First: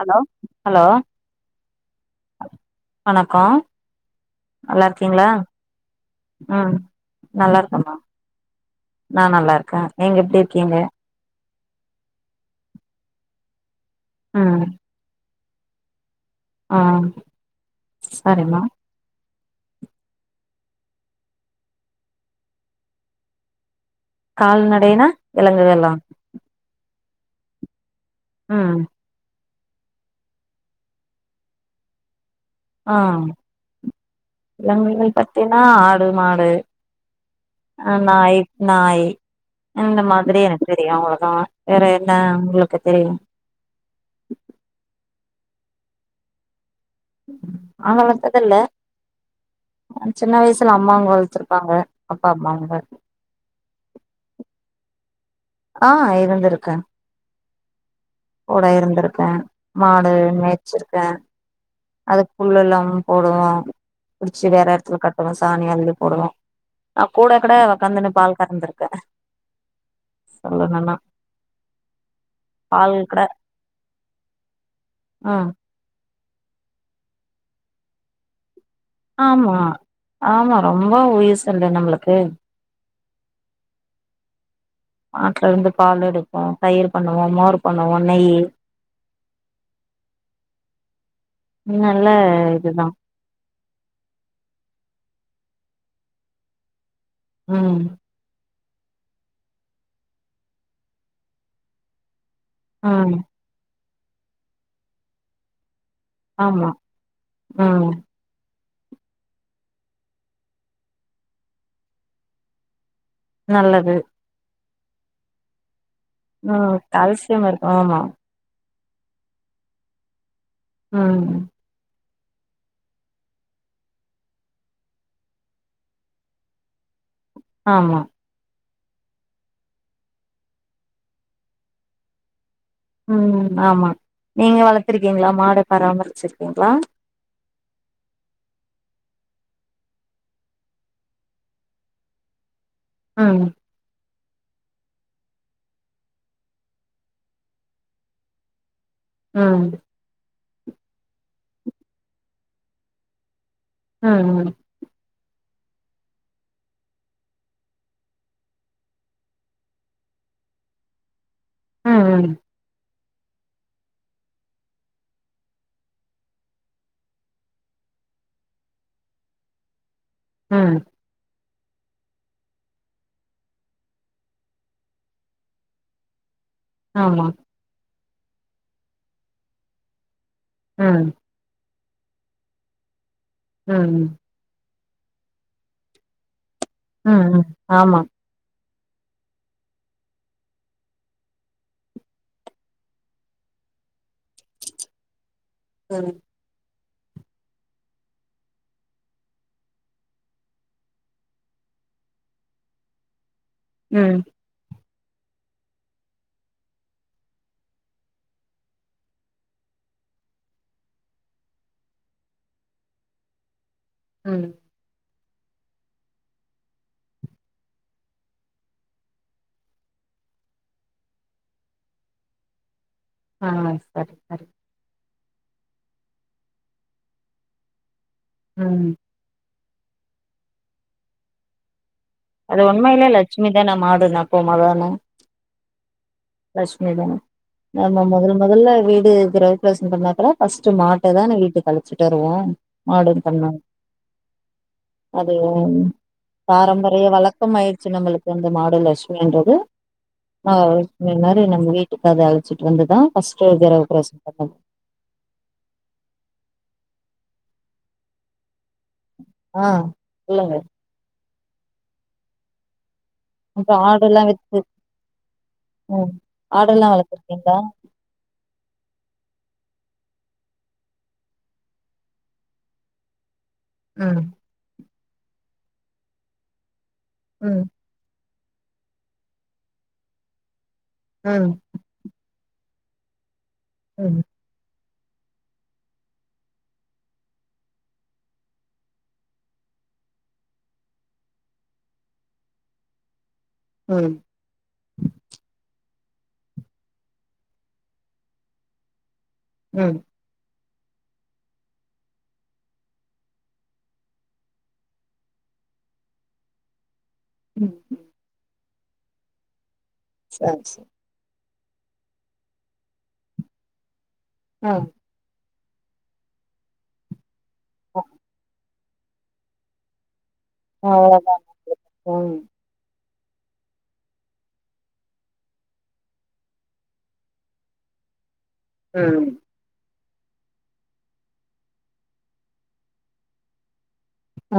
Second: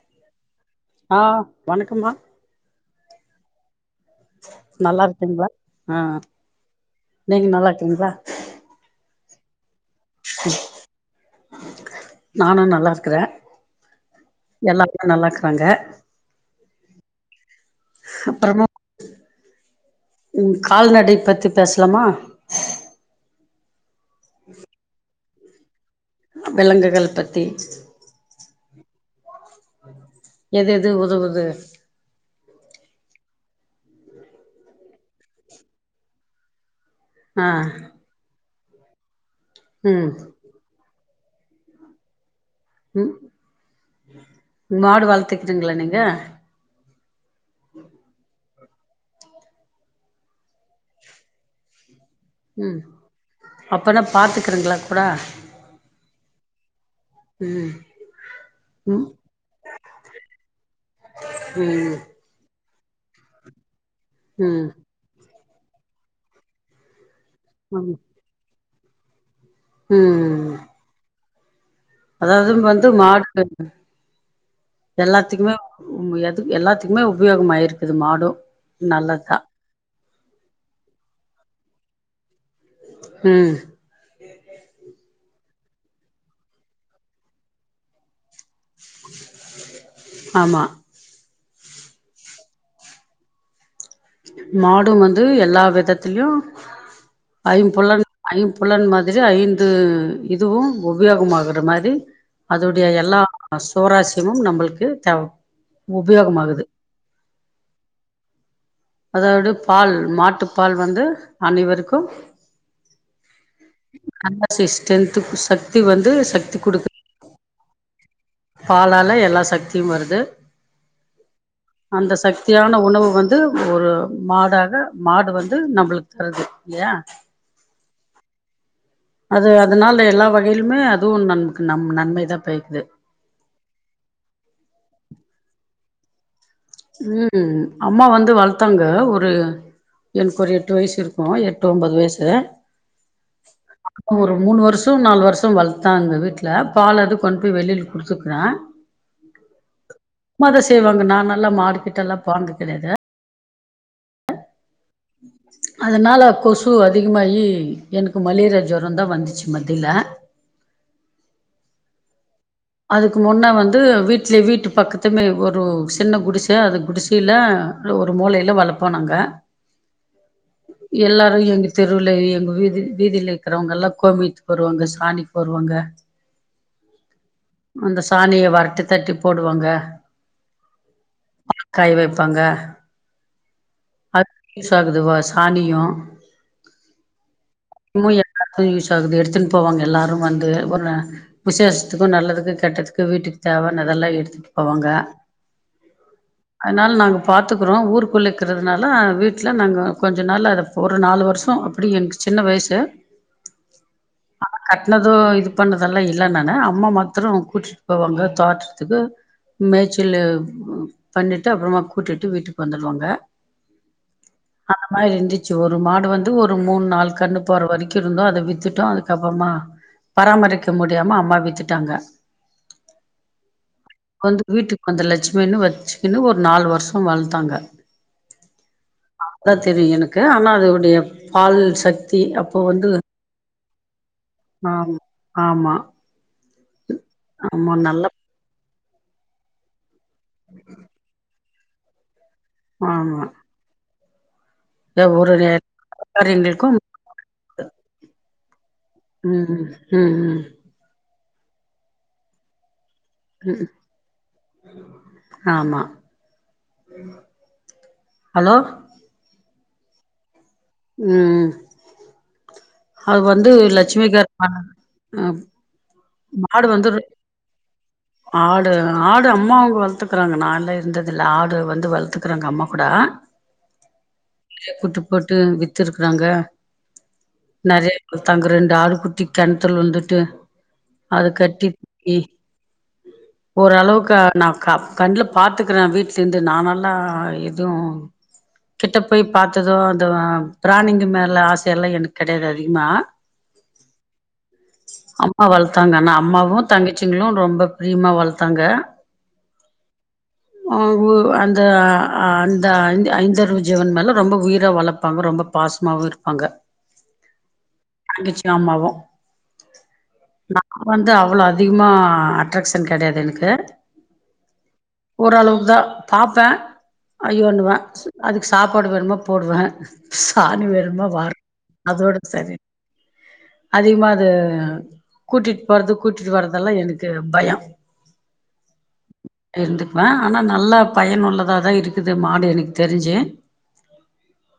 Hello ஆ வணக்கம்மா வணக்கோ நல்லா நல்லார்க்கீங்களா இருக்கீங்களா ஆ ம் நீங்க நல்லா இருக்கம்மா இருக்கீங்களா நா நல்லா இருக்கே நீங்க எப்டி இருக்கீங்க நானு நல்லா இருக்கிறே ம் எல்லாருமே நல்லா இருக்கறாங்க ஆ சரிம்மா அப்புறமா ம் கால்நடை பத்தி பேசலாமா கால்நடைனா விலங்குகளா வெலங்குகள் பத்தி ம் எது எது உதவுது ஆ விலங்குகள் பத்தீன்னா ஆடு மாடு ஆ நாய் நாய் இந்த ம் மாதிரி எனக் தெரியு அவ்ளதா வேற என்ன உங்களுக்கு தெரியு ம் மாடு வளத்துக்குறீங்களா நீங்க ஆங்க வளத்தது இல்ல சின்ன வயசுல அம்மாவுங்க வள்த்துருப்பாங்க அப்பா ம் அம்மாங்க அப்பனா பாத்துக்குறங்களா கூட ஆ இருந்துருக்கே ம் கூட ம் இருந்திருக்கே மாடு மேச்சிருக்கே ம் அதுக் புல்லெல்லா போடுவோ புடிச்சி ம் வேற எடத்துல கட் [unintelligible] சாணி அள்ளி போடுவோ அக் கூட கட ம் உக்காந்துன்னு பால் கறந்துருக்கே ம் சொல்லுங்கன்னா அதாவது வந்து மாட்டு ம் எல்லாத்துக்குமே உ எது எல்லாத்துக்குமே உபயோகமா இருக்குது மாடு ஆமா ஆமா ரொம்ப உயிஸ் இல்ல நம்மளுக்கு ம் மாட்டுல இருந்து பால் எடுப்போ தயிர் பண்ணுவோ மோர் பண்ணுவோ நெய்யி ஆமா நல்ல இதுதா மாடு வந்து எல்லா விதத்திலயு ம் ஐம்புலன் ஐம்புலன் மாதிரி ஐந்து இதுவு உபயோகமாகற மாரி அதுடைய ம் எல்லா சுவராசயமு நம்மளுக்கு தேவ உபயோகமாகுது ஆமா ம் அதோ டு பால் மாட்டு பால் வந்து அனைவருக்கு நல்லது நம்ம ஸ்ட்ரெத்துக்கு சக்தி வந்து சக்தி ம் குடுக்கு தல்சியம் இருக்கு ஆமா பாலால எல்லா சக்தியு வருது ம் அந்த சக்தியான உணவு வந்து ஒரு மாடாக மாடு வந்து நம்மளுக்கு தருது ஏ ஆமா அது அதனால எல்லா வகையிலுமே அதுவு நமக்கு நம் நன்மைதா பயக்குது ம் ஆமா நீங்க வளரத்துருக்கீங்களா மாட பராமரிச்சிருக்கீங்களா ம் அம்மா வந்து வளர்த்தாங்க ஒரு எனக்கு ஒரு எட்டு வயசு இருக்கு எட்டு ஒம்பது வயசு ஆமா ஒரு மூணு வருஷ நாலு வருஷ வளர்த்த அங்க வீட்ல பால் அது கொண்டு போய் வெளில குடுத்துக்குற ஆ ம் அம்மா தா செய்வாங்க நானல்லா மாடுக்கிட்டல்லா போனது கெடையாது ஹம்ம் உம் அதனால கொசு அதிகமாகி எனக்கு மலேரியா ஜொரம தா வந்துச்சு மத்தில ம் ம் அதுக்கு முன்னே வந்து வீட்டிலே வீட்டு பக்கத்துமே ஒரு சின்ன குடிச அது குடிசில ஒரு மூலைல வளப்போ நாங்க ம் எல்லாரு எங்க தெருவுல எங்க வீதி வீதில இருக்கிறவங்க எல்லா கோமியத்துக்கு வருவாங்க சாணிக்கு வருவாங்க ஆமா அந்த சாணிய வரட்டி தட்டி போடுவாங்க ம் காய் வப்பாங்க ம் அது யூஸ் ஆகுதுவா சாணியு ம் ம் ஆமா இன்னமு யூஸ் ஆகுது எடுத்துன் போவாங்க எல்லாரு வந்து ஒரு விசேஷத்துக்கு நல்லது கெட்டதுக்கு வீட்டுக்கு தேவானதெல்லா எடுத்துட்டு போவாங்க ஆ ஆ அதனால் நாங்க பாத்துக்குறோ ஊருக்குள்ளக்குறதுனால வீட்ல நாங்க கொஞ்சோ நாள்வ அத ஒரு நாலு வருஷோ அப்பிடி எனக்கு சின்ன வயசு ம் அ கட்னதோ இது பண்ணதெல்லா இல்ல நானு அம்மா மாத்துரோ கூட்டிட்டு போவாங்க தோட்டதுக்கு மேய்ச்சலு பண்ணிட்டு அப்பறமா கூட்டிட்டு வீட்டுக்கு வந்துடுவாங்க ம் அந்த மாரி இருந்துச்சு ஒரு மாடு வந்து ஒரு மூணு நாள்க் கண்ணு போற வரைக்கு இருந்தோ அத வித்துட்டோ அதுக்கப்புறமா பராமரிக்க முடியாம அம்மா வித்துட்டாங்க ஆ சரி வந்து சரி வீட்டுக்கு வந்த லட்சுமின்னு வச்சுக்கின்னு ஒரு நாலு வருஷோ வளத்தாங்க ம் அதா தெரியு எனக்கு ஆனா அதோடைய பால் சக் அது உண்மயிலே லட்சமி தான் மாடு நமக் ஆம் ஆமா லட்சுமி தா ஆமா நம்ம நல்லா மொதல் மொதல்ல வீடு கிரகப்பிரவேசோ பண்ண அப்பனே ஃபஸ்ட்டு மாட்ட தான வீட்டுக்கு அழிச்சிட்டு வருவோ ஆமா மாடுன்னு [unintelligible] ஒரு அது காரியங்களுக்கும் பாரம்பர் ரியோ வழக்கமாயிடுச்சு நம்மளுக்கு அந்த மாடு லட்சுமின்றது ம் ம் ம் ஆ இந்தே மாரி நம்ம வீட்டுக்கு அத அழச்சிட்டு வந்துதா ஃபர்ஸ்ட் ம் கிரகப்பிரவேசோ பண்றது ஆமா ஹலோ ஆ சொல்லுங்க ம் அது வந்து அப்றோ ஆடெல்லா லட்சுமிக்காகதா வித்து அ ம் அது ஆடெல்லா வந்துரே வளர்த்துருக்கீங்களா ஆடு ஆடு அம்மா அவுங்க வளத்துக்கறாங்க நால்லா இருந்ததில்ல ஆடு வந்து வளத்துக்கிறாங்க அம்மா கூட ம் குட்டி போட்டு வித்துருக்குறாங்க ம் நறைய தங்கற ரெண்டு ஆடு குட்டி கெணத்துல உழுந்துட்டு அது ம் கட்டி கி ஓரளவுக்கு ம் நா க கண்ல பாத்துக்குறே வீட்லருந்தே நா நல்லா எதுவு கிட்ட போய் பாத்தது அந்த பிராணிங்க மேல ஆசையெல்லா எனக்கு கெடையாது அதிகமா ம் அ வளத்தாங்க நா அம்மாவு தங்கச்சிங்களு ரொம்ப பிரியமா வளத்தாங்க ம் ம் ஆ உ அந்த அந்த ஐ ஐஞ்சரிவு ஜீவன் மேலே ரொம்ப உயிரா வளப்பாங்க ரொம்ப பாஸ்மாவு இருப்பாங்க ம் தங்கச்சுயு ஆம்மாவு நா சரி சரி வந்து அவ்ளோ அதிகமா அட்ராகஷன் கெடையாது எனக்கு அ ஓரளவு தா பாப்பே ஐயோன்னுவே அதுக்கு சாப்பாடு வேணுமோ போடுவே சாணி வேணுமா வா அவ்ளோதா [inaudible] அதோட ம் சரி அதிகமாது அ கூட்டிட்டு போறது கூட்டிட்டு வற்றதெல்லா எதுக்கு பயோ ம் இருந்துக்குவே ஆனா நல்லா பயன்ள்ளதா தா இருக்குது மாடு எனக்கு தெருஞ்சு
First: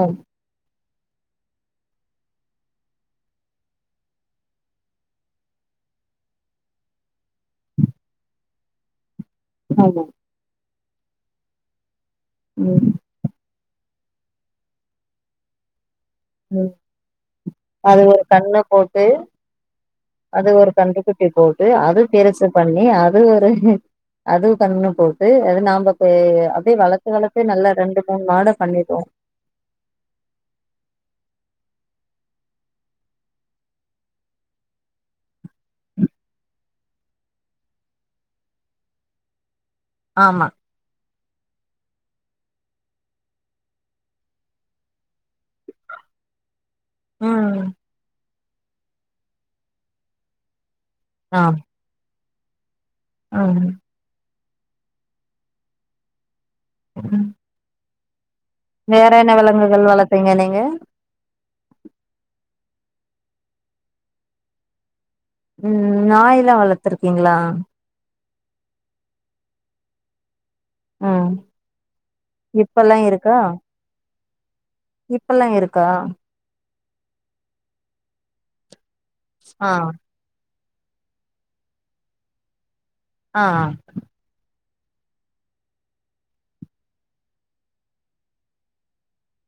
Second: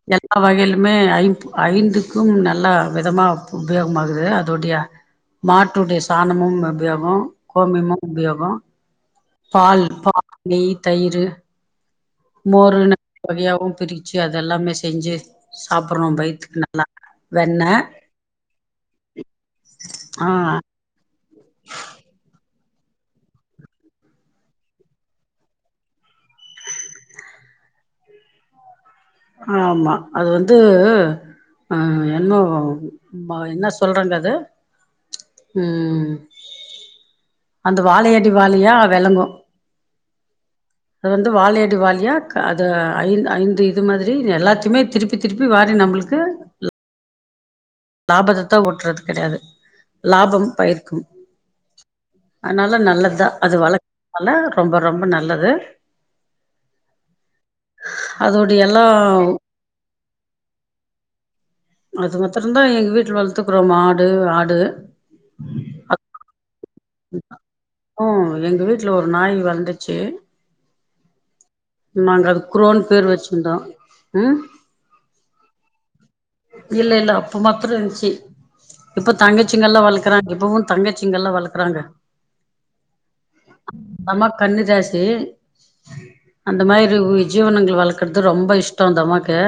ஆமா லக் எல்லா வகையிலுமே ஐம் ஐந்துக்கும் நல்லா விதமா உபயோகமாகுது அதோடைய மாட்டுடைய சாணமு உபயோகோ கோமியமு உபயோகோ பால் ஆமா. நெய் தயிரு ம் மோருன்னு வகையாவு பிருச்சு அதெல்லாமே செஞ்சு சாப்புற்றோ பை ம் அது ஒரு கன்ன போட்டு ஆ அது ஒரு கன்டுக்குட்டி போட்டு அது பெருசு பண்ணி அது ஒரு அதுவு கன்னு போட்டு அது நாம பே அப்டியே வளத்து வளத்தே நல்லா ரெண்டு மூணு மாட பண்ணிட்டோ ஆமா அது வந்து அ என்னு ப என்ன சொல்றாங்க அத ம் அந்த வாழையடி வாழையா வெளங்கு ஆமா அது வந்து வாழையடி வாழையா க அது ஐந்து ஐந்து இது மாதிரி எல்லாத்தையுமே திருப்பி திருப்பி வாரி நம்மளுக்கு ம் லாபத்தைத்தா ஓட்றது கெடையாது லாபம் பயிர்க்கும் ஆம் அதுனால நல்லதுதா அது ம் வளர்க்கறனால ரொம்ப ரொம்ப நல்லது ம் அதுடைய எல்லா வேற என்ன விலங்குகள் வளத்தீங்க நீங்க அது மத்தரந்தா எங்கள் வீட்ல வளத்துக்குறோ மாடு ஆடு ம் நாயிலா வளத்துருக்கீங்களா ம் எங்க வீட்ல ஒரு நாய் வளந்துச்சு ம் நாங்க அது குரோன்னு இப்பல்லா பேர் இருக்கா வச்சிருந்தோ ம் இப்பல்லா இருக்கா இல்ல இல்ல அப்ப மாத்தரோ இருந்ச்சி இப்ப ஆ தங்கச்சிங்கல்லா வளக் குறாங்க இப்பவு தங்கச்சிங்கல்லா வளக்குறாங்க ஆ நமக் கன்னி ஜாசி அந்த மாரி வு ஜீவனங்கள வளக்கறது ரொம்ப இஷ்டோ அந்தம்மாக்கு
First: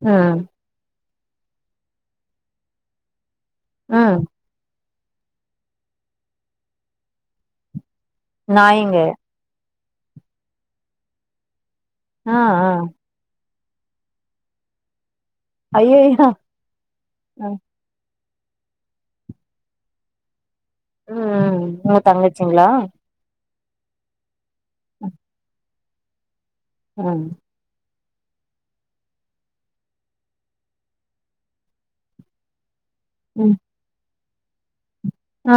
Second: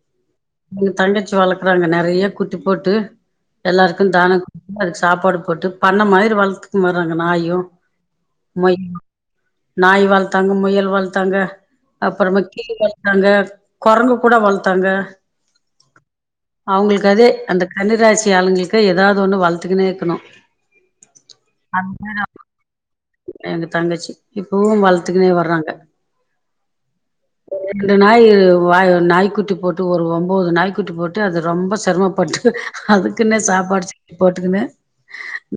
அ எங்க தங்கச்சி வளக்குறாங்க நெறைய குட்டி போட்டு எல்லாருக்கு ம் தானோ அதுக்கு சாப்பாடு போட்டு பண்ண மாரி வளத்துக்கு வர்றாங்க நாயு மொய் நாயிங்க நாய் வளத்தாங்க முயல் வளத்தாங்க ஆ அப்பறமா ஆ கீழை தாங்க கொரங்கு கூட வளத்தாங்க ஐயய்யோ அவுங்களுக்கு அதே ம் அந்த கண்ணிராசி ஆளுங்களுக்கு ஏதாவது ஒண்ணு வளத்துக்குனே இருக்கணு [unintelligible] ங்களா எங்க தங்கச்சி இப்பவு வளத்துக்குனே வர்றாங்க ம் ரெண்டு நாய் வ நாய்க் குட்டி போட்டு ஒரு ஒன்போது நாய்க் குட்டி போட்டு அது ரொம்ப செரமப்பட்டு டு அது துக்குன்னே ம் சாப்பாடு செஞ்சு போட்டுக்குனு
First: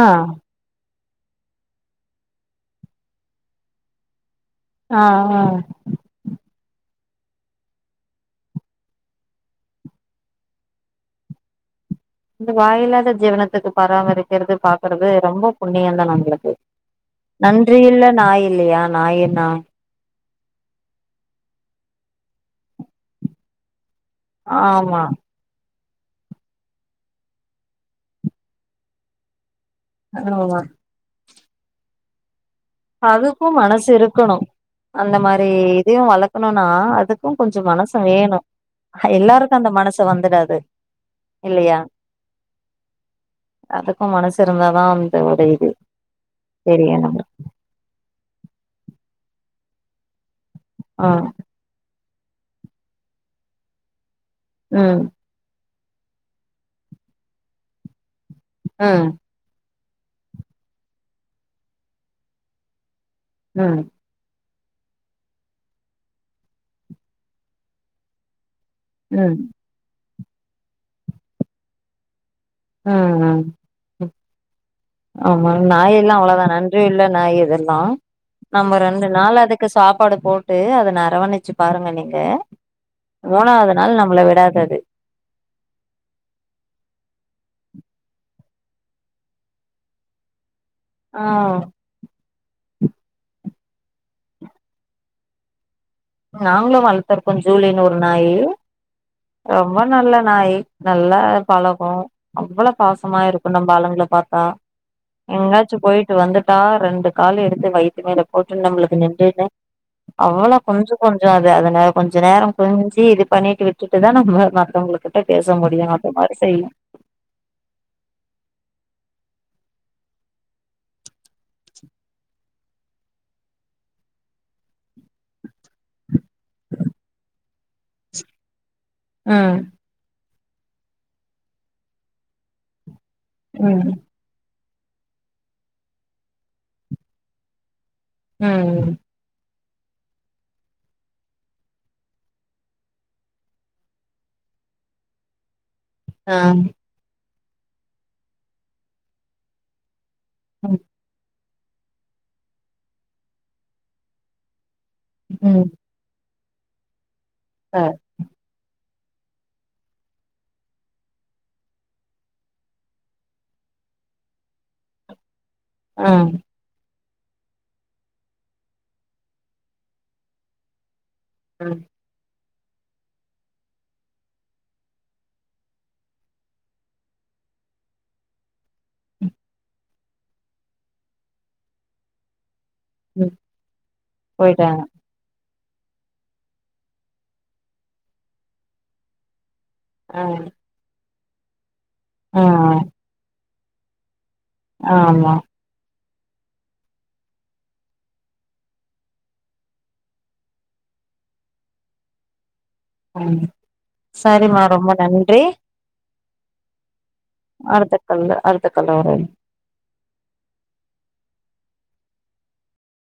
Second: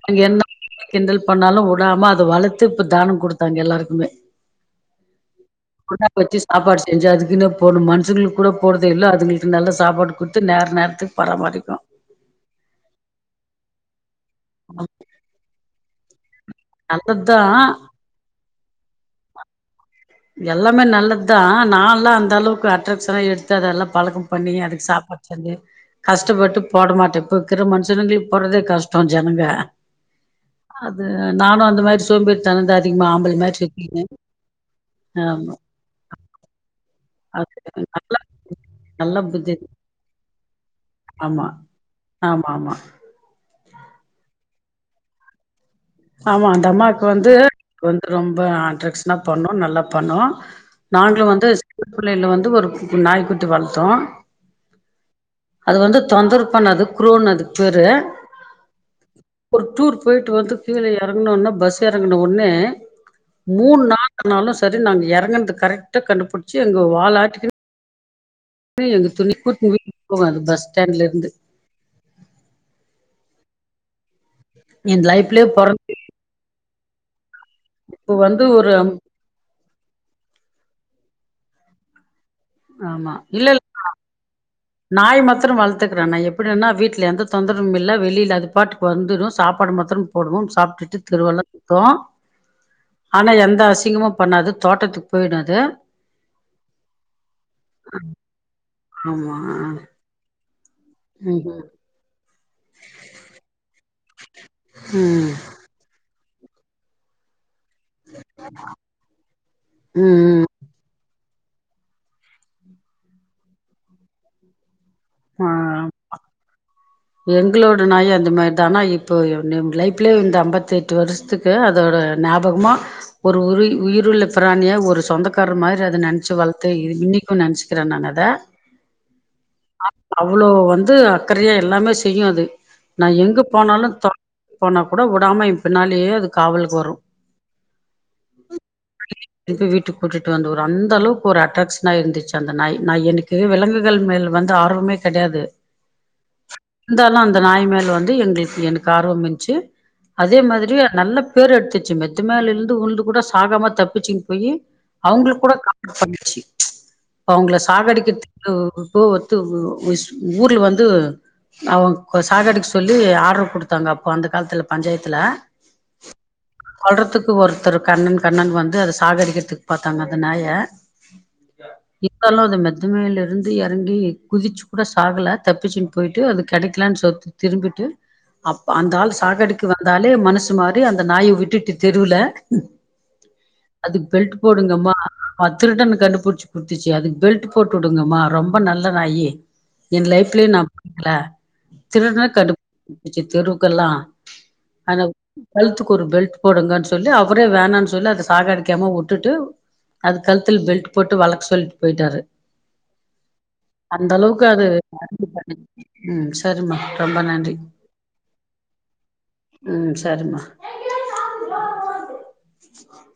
ஆ என்ன கிண்டல் பண்ணாலு வுடாம அத வளத்து இப்போ தானம் கொடுத்தாங்க எல்லாருக்குமே ஆ ஆ குண்டால வச்சு சாப்பாடு செஞ்சு அதுக்குன்னு போணும் மனுஷங்களுக்கு கூட போடுதே இல்லை அதுங்களுக்கு நல்ல சாப்பாடு குத்து நேர நேரத்துக்கு பராமரிக்கும் இந்த வாயிலாத ஜீவனத்துக்கு பராமரிக்கறது பாக்குறது ரொம்ப புண்ணியம் தா நம்மளுக்கு நல்லதுதா நன்றியுள்ள நாய் இல்லயா நாய்னா எல்லாமே நல்லது தா நாலாம் அந்த அளவுக்கு அட்ராக்ஷனா எடுத்து அதல்லாம் பழக்கம் பண்ணி அதுக்கு ஆமா சாப்பாடு ச்சு கஷ்டப்பட்டு போட மாட்டேன் இப்போ இருக்கற மனுஷனுங்களுக்கு போடுறதே கஷ்டம் ஜனங்க ஆமா அது நானு அந்த மாரி சோம்பேரி தனம் தா அகுக்கும் மனசு இருக்கணு அந்த மாரி ஆமா இதயும் வளக்கணும்னா அது க்கும் கொஞ்ச மனசு வேணும் நல்ல புத்தி எல்லாருக்கும் அந்த மனசு வந்துடாது ஆமா ஆமா ஆமா அதுக்கும் மனசு இருந்தாதா அந்த ஒரு இது ஆமா அந்த தெரியு அம்மாக்கு நம்ம வந்து வந்து ரொம்ப அட்ரஷனா பண்ணு நல்லா பண்ணு ஆ நாங்களும் வந்து சின்ன பிள்ளைல வந்து ஒரு நாய்க்குட்டி வளத்தோ ம் அது வந்து தொந்தர பண்ணது க்ருன்னு அதுக்கு பேரு ம் ஒரு டூர் போயிட்டு வந்து கீழ எறங்கன ஒனே பஸ் எறங்கன ஒனே ம் மூணு நாள் ஆனாலு சரி நாங்க எறங்னது கரெக்ட்டா கண்டுபிடிச்சு எங்க வாலாட்டிக் எங்க ம் துணிக்கூட்டு துக்கிட்டு போகும் அந்த பஸ் ஸ்டாண்ட்லந்து அ ன் என் லைஃப்லயே ஆமா பொறந்து நாயல்லாம் அவ்ளதான றி உள்ள நாய் அதல்லாம் இப்ப வந்து ஒரு நம்ம ரெண்டு நாள் அதுக் க்கு சாப்பாடு போட்டு அத அரவணிச்சு பாருங்க நீங்க ஆமா இல்ல மூணாவது நாள் நம்மள விடாது அது நாய் மத்தரம் வளத்துக்கறேன் நா எப்டின்னா வீட்ல எந்த தொந்தரமும் இல்ல வெளில அது பாட்டுக்கு வந்துடு சாப்பாடு மாத்திரம் போடவும் சாப்ட்டு ஆ தெருவெல்லாம் சுத்தும் ஆனா எந்த அசிங்கமும் பண்ணாது தோட்டத்துக்கு போயிடு அது நாங்களும் வளத்துர்க்கோ ஜூலினு ஒரு நாயி ஆமா ரொம்ப நல்ல நாயி நல்லா ம் பழகும் அவ்ளோ பாசமா இருக்கும் நம்ப ஆளுங்கள பாத்தா ம் எங்காச் சும் போயிட்டு வந்துட்டா ரெண்டு காலயு எடுத்து வயித்து மேல போட்டு நம்புளுக்கு நெம்மேல ம் அவ்ளோ கொஞ்சும் கொஞ்சாது அத கொஞ்ச நேரோ கொஞ்சி இது பண்ணிட்டு விட்டுட்டுதா நம்ம மத்தவங்களுக்கு ஆ பேச முடியும் அது மாரி செய்யும் எங்களோட நாயும் அந்த மாரி தா ஆனா இப்போ லைஃப்லயே இந்த அம்பத்தெட் ட்டு வருஷத்துக்கு அதோட ஞாபகமா ஒரு உரி உயிருள்ள பிராணியா ஒரு சொந்தக்காரர் மாரி அத நெனைச்சு வள த்த இன்னிக்கும் நெனச்சக்குற நா அத ம் அவ்ளோ வந்து அக்கறையா எல்லாமே செய்யு அது நா எங்க ம் போனாலும் தொ போனா கூட விடாம எ பின்னாலயே அது காவல்க்கு வரும் ம் க்கு வீட்டுக்கு கூட்டுட்டு வந்து அந்த அளவுக்கு ஒரு அட்டாக்ஷனா இருந்துச்சு அந்த நாயி நா எனக்கு விலங்குகள் மேல வந்து ஆர்வமே கடையாது ஆ இருந்தாலும் அந்த நாய் மேல வந்து எங்குளுக்கு எனக்கு ஆர்வம் இருந்துச்சு அதே மாதிரி ம் நல்ல பேரு எடுத்துர்ச்சு மெத்து மேல இருந்து உழுந்து கூட சாகமா தப்பிச்சுங் போயி அவுங்குளுக்கு கூட ம் பண்ணுச்சு இப்ப அவுங்கள ஆ சாக அடிக்கிறதுக்கு இப்போ ஒத்து ஊர்ல வந்து அவுங்க சாகடிக்க சொல்லி ஆடரு குடுத்தாங்க அப்போ அந்த காலத்துல பஞ்சாயத்துல ம் கொல்றதுக்கு ஒருத்தர் கண்ணன் கண்ணன் வந்து அத சாகடிக்கிறதுக்கு பாத்தாங்க அந்த நாய ம் இப்பல்லாம் அந்த மெத்த மேல இருந்து எ றங்கி குதிச்சு கூட சாகல தப்பிச்சுனு போயிட்டு அது கிடைக்கலனு சொத் திரும்பிட்டு அப்ப அந்த ஆள் சாகடுக்கு வந்தாலே மனசு மாரி அந்த நாய விட்டுட்டு தெருல ம் அதுக்கு பெல்ட் போயிட்டாங்க போடுங்கம்மா அது திருடன கண்டுபிடிச்சு குடித்துச்சு அதுக்கு பெல்ட் போட்டு விடுங்கம்மா ரொம்ப நல்ல நாயி என் ஆ லைஃப்லயும் நான் பாக்கல திருடன ஆ கண்டு புடிச்சு குடுத்துச்சி தெருவுக்கெல்லாம் ஹலோ ஆமா கழுத்துக்கு ஒரு பெல்ட் போடுங்கனு சொல்லி அவுரே வேணானு சொல்லி அத சாக அடிக்காம விட்டுட்டு அது கலுத்துல பெல்ட் போட்டு வளக் சொல்லிட்டு போயிட்டாரு ம் அந்த அளவுக்கு சரிமா அது ரொம்ப நன்றி ம் சரிமா ரொம்ப நன் அடுத்த கால்ல அடுத்த கால்ல வரேன் ம் சரிமா